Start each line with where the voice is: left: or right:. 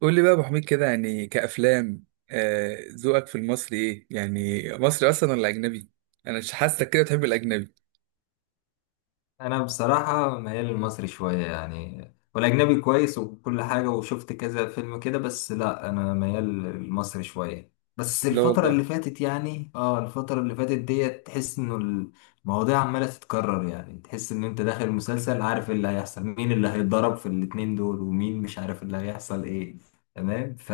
right: قول لي بقى يا ابو حميد كده، يعني كأفلام. ذوقك في المصري ايه؟ يعني مصري اصلا ولا اجنبي؟ انا مش حاسك كده تحب الاجنبي.
left: انا بصراحه ميال للمصري شويه يعني. والاجنبي كويس وكل حاجه، وشفت كذا فيلم كده. بس لا، انا ميال للمصري شويه. بس
right: لا والله.
left: الفتره اللي فاتت ديت، تحس انه المواضيع عماله تتكرر. يعني تحس ان انت داخل مسلسل، عارف اللي هيحصل، مين اللي هيتضرب في الاتنين دول ومين، مش عارف اللي هيحصل ايه. تمام، ف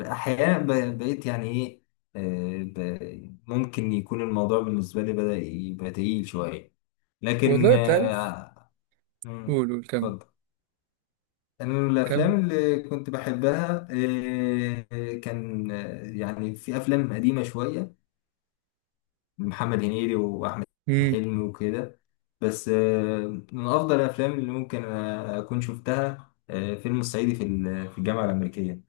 left: احيانا بقيت يعني ايه، ممكن يكون الموضوع بالنسبه لي بدأ يبقى تقيل شويه. لكن
right: والله انت عارف. قول
left: مم،
right: قول كم.
left: اتفضل. انا من
right: كم.
left: الافلام اللي كنت بحبها، كان، يعني في افلام قديمه شويه، محمد هنيدي واحمد
right: امم
left: حلمي وكده. بس من افضل الافلام اللي ممكن اكون شفتها، فيلم الصعيدي في الجامعه الامريكيه.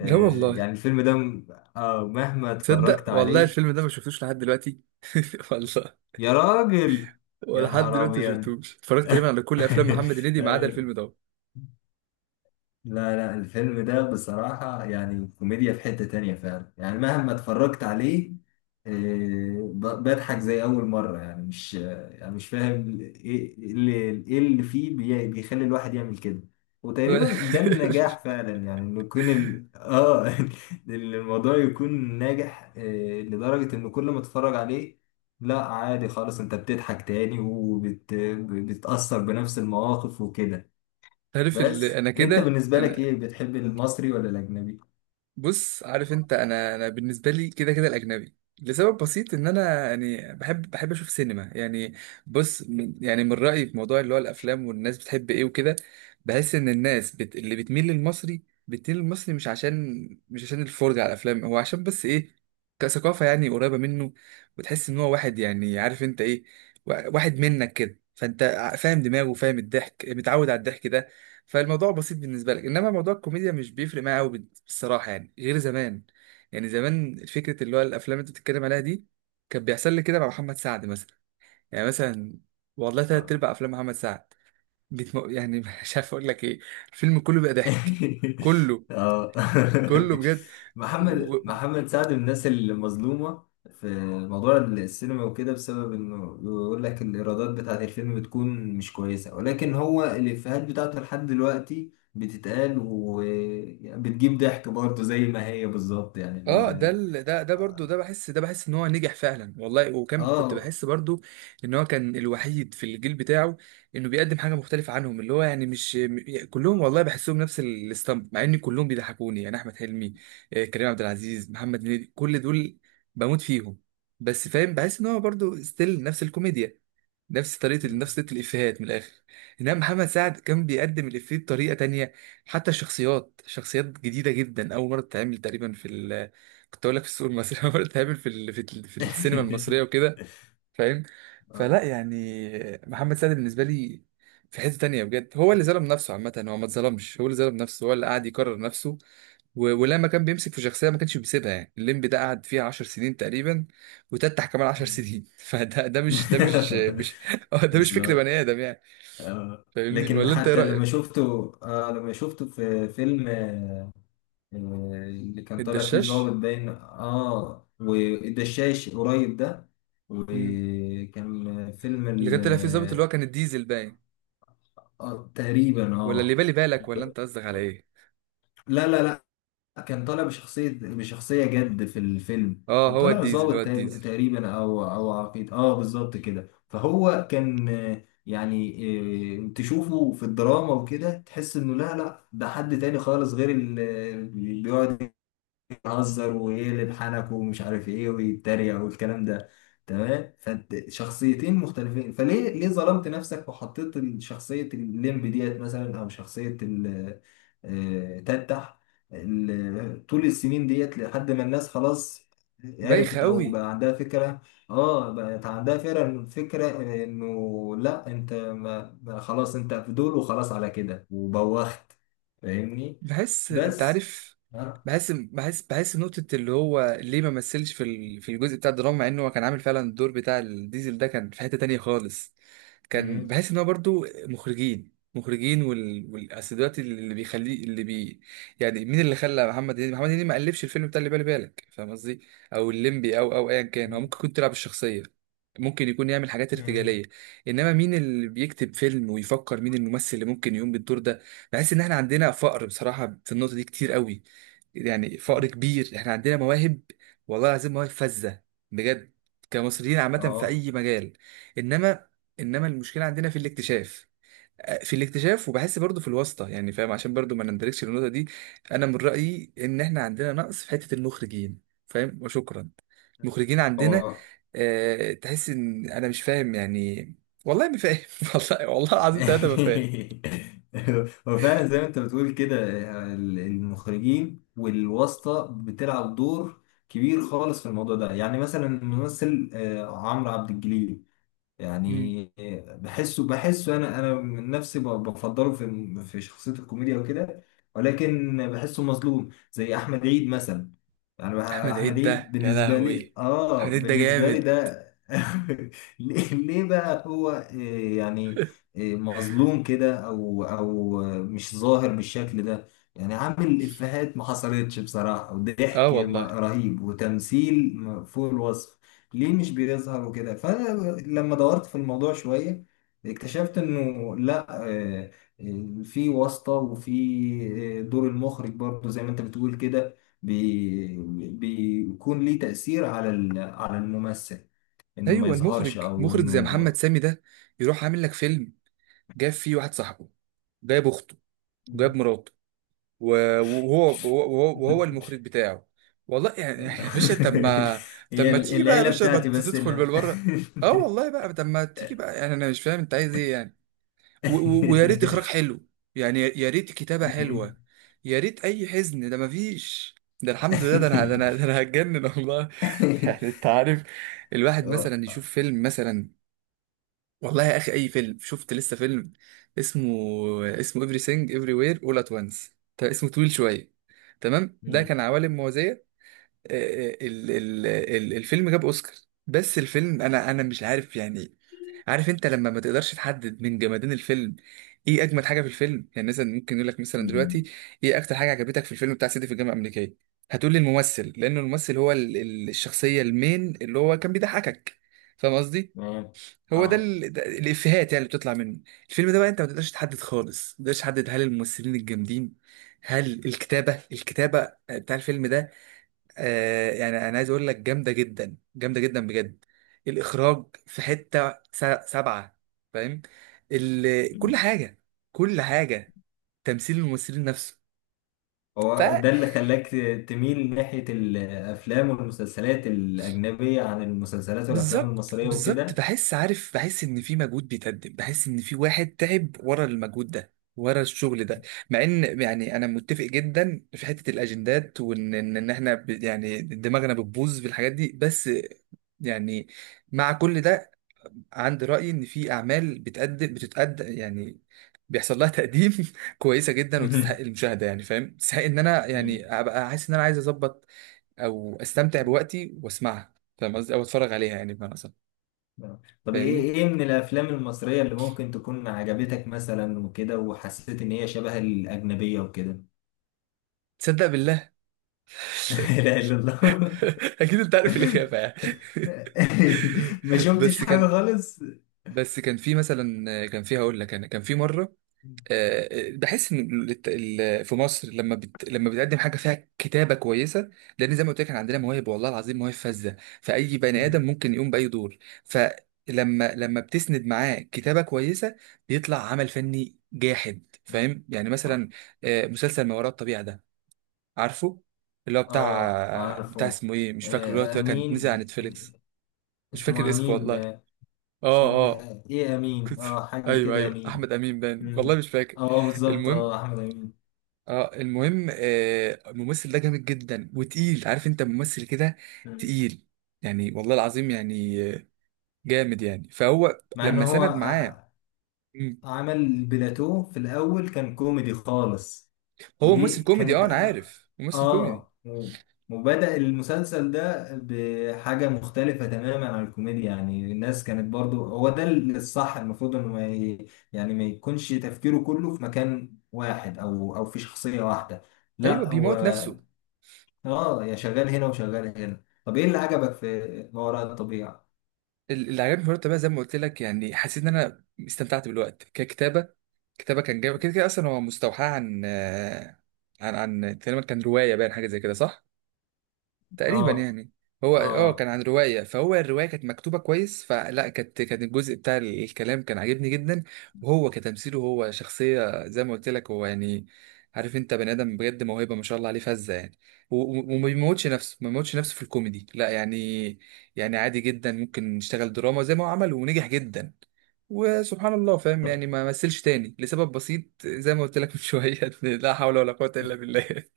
right: لا والله.
left: يعني الفيلم ده مهما
right: تصدق
left: اتفرجت
right: والله
left: عليه.
right: الفيلم ده ما شفتوش لحد دلوقتي. والله.
left: يا راجل، يا
right: ولحد
left: نهار
right: دلوقتي ما
left: ابيض.
right: شفتوش، اتفرجت تقريبا على كل افلام محمد هنيدي ما عدا الفيلم ده.
left: لا لا، الفيلم ده بصراحة يعني كوميديا في حتة تانية فعلا، يعني مهما اتفرجت عليه، بضحك زي أول مرة. يعني مش آه، يعني مش فاهم إيه اللي, إيه اللي فيه بيخلي الواحد يعمل كده. وتقريبا ده النجاح فعلا، يعني إنه يكون ال... آه إن الموضوع يكون ناجح، لدرجة إن كل ما اتفرج عليه. لا عادي خالص، أنت بتضحك تاني وبتأثر بنفس المواقف وكده.
right: عارف،
left: بس
right: انا
left: انت
right: كده
left: بالنسبة لك
right: انا،
left: ايه، بتحب المصري ولا الاجنبي؟
right: بص، عارف انت، انا بالنسبه لي كده كده الاجنبي. لسبب بسيط، ان انا يعني بحب، اشوف سينما يعني. بص، من يعني من رايي في موضوع اللي هو الافلام والناس بتحب ايه وكده، بحس ان الناس اللي بتميل للمصري، بتميل للمصري مش عشان الفرجه على الافلام، هو عشان بس ايه؟ كثقافه، يعني قريبه منه، وتحس ان هو واحد، يعني عارف انت ايه، واحد منك كده، فانت فاهم دماغه، فاهم الضحك، متعود على الضحك ده. فالموضوع بسيط بالنسبه لك، انما موضوع الكوميديا مش بيفرق معايا قوي، بالصراحه، يعني غير زمان. يعني زمان فكره اللي هو الافلام اللي انت بتتكلم عليها دي كان بيحصل لي كده مع محمد سعد مثلا. يعني مثلا والله تلات
left: اه.
right: ارباع افلام محمد سعد يعني مش عارف اقول لك ايه، الفيلم كله بقى ضحك، كله،
left: آه.
right: كله، بجد.
left: محمد سعد من الناس المظلومة في موضوع السينما وكده، بسبب انه بيقول لك الايرادات بتاعت الفيلم بتكون مش كويسة، ولكن هو الافيهات بتاعته لحد دلوقتي بتتقال وبتجيب ضحك برضه زي ما هي بالظبط. يعني
right: اه ده ده برضو، ده بحس ان هو نجح فعلا والله. وكان كنت
left: اه.
right: بحس برضو ان هو كان الوحيد في الجيل بتاعه، انه بيقدم حاجه مختلفه عنهم، اللي هو يعني مش كلهم والله بحسهم نفس الستامب، مع ان كلهم بيضحكوني، يعني احمد حلمي، كريم عبد العزيز، محمد هنيدي، كل دول بموت فيهم. بس فاهم، بحس ان هو برضو ستيل نفس الكوميديا، نفس طريقة الإفيهات من الآخر. إنما محمد سعد كان بيقدم الإفيه بطريقة تانية، حتى الشخصيات، شخصيات جديدة جدا، أول مرة تتعمل تقريبا في ال، كنت أقول لك، في السوق المصري، أول مرة تتعمل في في السينما المصرية وكده. فاهم؟
left: اه.
right: فلا يعني، محمد سعد بالنسبة لي في حتة تانية بجد. هو اللي ظلم نفسه، عامة هو ما اتظلمش، هو اللي ظلم نفسه، هو اللي قاعد يكرر نفسه. ولما كان بيمسك في شخصيه ما كانش بيسيبها، يعني الليمبي ده قعد فيها 10 سنين تقريبا، وتتح كمان 10 سنين. فده ده مش ده مش مش ده مش فكر
left: بالظبط.
right: بني ادم يعني.
left: آه.
right: فاهمني
left: لكن
right: ولا انت ايه
left: حتى
right: رايك؟
left: لما شفته في فيلم، آه، اللي كان طالع فيه ظابط
right: الدشاش.
left: باين، والدشاش قريب ده،
right: مم.
left: وكان فيلم،
right: اللي كان طلع فيه الظابط، اللي
left: ال-
right: هو كان الديزل باين.
left: تقريبا
right: ولا اللي بالي بالك؟ ولا انت قصدك على ايه؟
left: لا لا، كان طالع بشخصية جد في الفيلم.
right: اه،
left: كان
right: هو
left: طالع
right: الديزل، هو
left: ظابط،
right: الديزل،
left: تقريبا، او عقيد، بالظبط كده. فهو كان، تشوفه في الدراما وكده، تحس انه لا لا، ده حد تاني خالص، غير اللي بيقعد يهزر ويقلب حنك ومش عارف ايه ويتريق والكلام ده. تمام، فانت شخصيتين مختلفين. فليه، ليه ظلمت نفسك وحطيت شخصية الليمب ديت مثلا، او شخصية ال- آه، تتح ال- طول السنين ديت لحد ما الناس خلاص
right: بايخ
left: عرفت او
right: قوي.
left: بقى عندها فكرة، اه، بقت عندها فكرة انه لا، انت ما خلاص انت في دول، وخلاص على كده وبوخت. فاهمني؟
right: بحس، انت
left: بس
right: عارف،
left: ها.
right: بحس نقطة اللي هو ليه ما مثلش في في الجزء بتاع الدراما، مع انه هو كان عامل فعلا الدور بتاع الديزل ده، كان في حتة تانية خالص. كان بحس ان هو برضو مخرجين، والأصل دلوقتي اللي بيخليه، اللي بي، يعني مين اللي خلى محمد هنيدي محمد هنيدي؟ ما قلبش الفيلم بتاع اللي بالي بالك، فاهم قصدي؟ او الليمبي، او ايا كان، هو ممكن
left: مم.
right: يكون تلعب الشخصية، ممكن يكون يعمل حاجات
left: مم.
right: ارتجالية، انما مين اللي بيكتب فيلم ويفكر مين الممثل اللي ممكن يقوم بالدور ده؟ بحس ان احنا عندنا فقر بصراحه في النقطه دي كتير قوي، يعني فقر كبير. احنا عندنا مواهب، والله العظيم مواهب فذه، بجد، كمصريين عامه في
left: اه
right: اي مجال، انما انما المشكله عندنا في الاكتشاف، في الاكتشاف، وبحس برضو في الواسطه، يعني فاهم، عشان برضو ما نندركش النقطه دي. انا من رايي ان احنا عندنا نقص في حته المخرجين، فاهم؟ وشكرا. المخرجين عندنا،
left: هو.
right: أه، تحس ان انا مش فاهم يعني، والله ما فاهم. والله، والله العظيم ثلاثه ما فاهم.
left: هو فعلا زي ما انت بتقول كده، المخرجين والواسطة بتلعب دور كبير خالص في الموضوع ده. يعني مثلا الممثل عمرو عبد الجليل، يعني بحسه انا من نفسي بفضله في شخصيه الكوميديا وكده. ولكن بحسه مظلوم زي احمد عيد مثلا. يعني
right: احمد
left: احمد
right: عيد
left: عيد
right: ده يا لهوي، احمد عيد ده
left: بالنسبه لي
right: جامد،
left: ده. ليه بقى هو، يعني مظلوم كده، او، مش ظاهر بالشكل ده. يعني عامل افيهات ما حصلتش بصراحه،
right: اه
left: وضحك
right: والله.
left: رهيب، وتمثيل فوق الوصف. ليه مش بيظهر وكده؟ فانا لما دورت في الموضوع شويه، اكتشفت انه لا، في واسطه، وفي دور المخرج برضه زي ما انت بتقول كده. بي- بيكون ليه تاثير على على الممثل، انه ما
right: ايوه،
left: يظهرش،
right: المخرج
left: او
right: مخرج زي محمد
left: انه.
right: سامي ده، يروح عامل لك فيلم جاب فيه واحد صاحبه، جايب اخته، وجايب مراته، وهو المخرج بتاعه. والله يعني يعني يا باشا، طب ما، طب
left: هي
right: ما تيجي بقى يا
left: العيله
right: باشا بقى
left: بتاعتي، بس
right: تدخل
left: لا.
right: بالبره. اه والله بقى، طب ما تيجي بقى، يعني انا مش فاهم انت عايز ايه يعني. ويا ريت اخراج حلو، يعني يا ريت كتابة حلوة، يا ريت. اي حزن ده؟ مفيش. ده الحمد لله، ده انا، ده انا هتجنن والله. يعني انت عارف، الواحد مثلا يشوف فيلم مثلا، والله يا اخي اي فيلم. شفت لسه فيلم اسمه، اسمه everything everywhere all at once. ده اسمه طويل شوية. تمام، ده كان عوالم موازية. آه، الفيلم جاب اوسكار. بس الفيلم، انا مش عارف يعني. عارف انت لما ما تقدرش تحدد من جمادين الفيلم ايه اجمد حاجه في الفيلم؟ يعني مثلا ممكن يقول لك مثلا دلوقتي ايه اكتر حاجه عجبتك في الفيلم بتاع سيدي في الجامعه الامريكيه، هتقول لي الممثل، لان الممثل هو الشخصيه المين، اللي هو كان بيضحكك، فاهم قصدي؟
left: تمام.
right: هو ده
left: اه.
right: ده الافيهات يعني اللي بتطلع منه. الفيلم ده بقى انت ما تقدرش تحدد خالص، ما تقدرش تحدد هل الممثلين الجامدين، هل الكتابه بتاع الفيلم ده، آه يعني انا عايز اقول لك جامده جدا، جامده جدا بجد. الاخراج في حته سبعه، فاهم، كل
left: مم.
right: حاجه، كل حاجه، تمثيل الممثلين نفسه. ف،
left: هو ده اللي خلاك تميل ناحية الأفلام والمسلسلات الأجنبية عن المسلسلات والأفلام
right: بالظبط
left: المصرية
right: بالظبط،
left: وكده؟
right: بحس، عارف، بحس ان في مجهود بيتقدم، بحس ان في واحد تعب ورا المجهود ده، ورا الشغل ده. مع ان يعني انا متفق جدا في حته الاجندات، وان إن احنا يعني دماغنا بتبوظ في الحاجات دي، بس يعني، مع كل ده، عندي رأي إن في أعمال بتتقدم، يعني بيحصل لها تقديم، كويسة جدا
left: مم.
right: وتستحق المشاهدة، يعني فاهم، تستحق إن أنا
left: مم.
right: يعني أبقى حاسس إن أنا عايز أظبط أو أستمتع بوقتي وأسمعها، فاهم قصدي، أو أتفرج عليها يعني، بمعنى أصح.
left: آه. طب
right: فاهمني؟
left: إيه من الأفلام المصرية اللي ممكن تكون عجبتك مثلا وكده، وحسيت إن هي شبه الأجنبية وكده؟
right: تصدق بالله،
left: لا إله إلا الله.
right: أكيد أنت عارف الإجابة يعني.
left: ما شفتش
right: بس
left: حاجة
right: كان،
left: خالص.
right: بس كان في مثلا، كان في، هقول لك، أنا كان في مرة، بحس ان في مصر لما لما بتقدم حاجه فيها كتابه كويسه، لان زي ما قلت لك، احنا عندنا مواهب، والله العظيم مواهب فذه، فاي بني ادم
left: مم.
right: ممكن يقوم باي دور، لما بتسند معاه كتابه كويسه، بيطلع عمل فني جاحد،
left: مم.
right: فاهم يعني؟
left: آه
right: مثلا مسلسل ما وراء الطبيعه ده، عارفه، اللي هو بتاع
left: عارفه.
right: اسمه ايه، مش فاكره، اللي هو كان
left: أمين.
right: نزل على نتفليكس. مش فاكر
left: اسمه
right: اسمه
left: أمين.
right: والله.
left: مش عارف
right: اه، اه
left: ايه، إيه امين،
right: كنت،
left: حاجه
right: ايوه
left: كده،
right: ايوه،
left: امين.
right: احمد امين باين، والله
left: مم.
right: مش فاكر.
left: اه، بالظبط.
right: المهم،
left: اه احمد امين.
right: اه المهم، الممثل ده جامد جدا وتقيل، عارف انت ممثل كده
left: مم.
right: تقيل، يعني والله العظيم يعني، جامد يعني، فهو
left: مع ان
right: لما
left: هو
right: سند معاه، مم،
left: عمل بلاتو في الاول، كان كوميدي خالص.
right: هو
left: ودي
right: ممثل كوميدي، اه
left: كانت
right: انا عارف ممثل كوميدي،
left: آه. مم. وبدأ المسلسل ده بحاجة مختلفة تماما عن الكوميديا. يعني الناس كانت برضو، هو ده الصح، المفروض انه ما ي... يعني ما يكونش تفكيره كله في مكان واحد، او في شخصية واحدة.
right: ايوه
left: لا،
right: بيموت نفسه.
left: اه، يا شغال هنا وشغال هنا. طب ايه اللي عجبك في ما وراء الطبيعة؟
right: اللي عجبني في الوقت بقى زي ما قلت لك، يعني حسيت ان انا استمتعت بالوقت، ككتابه، كتابه كان جامد، كده كده اصلا هو مستوحاه عن عن، عن تقريبا كان روايه باين، حاجه زي كده صح؟ تقريبا
left: اه.
right: يعني. هو اه كان
left: اه،
right: عن رواية، فهو الرواية كانت مكتوبة كويس، فلا، كانت، كان الجزء بتاع الكلام كان عاجبني جدا. وهو كتمثيله، هو شخصية زي ما قلت لك، هو يعني، عارف انت، بني ادم بجد موهبة ما شاء الله عليه، فذة يعني. وما بيموتش نفسه، ما بيموتش نفسه في الكوميدي، لا يعني، يعني عادي جدا ممكن يشتغل دراما زي ما هو عمل ونجح جدا، وسبحان الله، فاهم
left: طب.
right: يعني. ما مثلش تاني لسبب بسيط زي ما قلت لك من شوية. لا حول ولا قوة إلا بالله.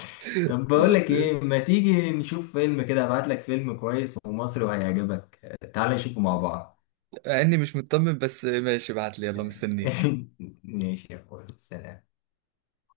left: طب، بقول
right: بس
left: لك ايه،
right: يعني.
left: ما تيجي نشوف فيلم كده؟ ابعت لك فيلم كويس ومصري وهيعجبك. تعال نشوفه مع بعض.
right: مع اني مش مطمن، بس ماشي، ابعت لي، يلا مستنيك.
left: ماشي يا اخويا، سلام.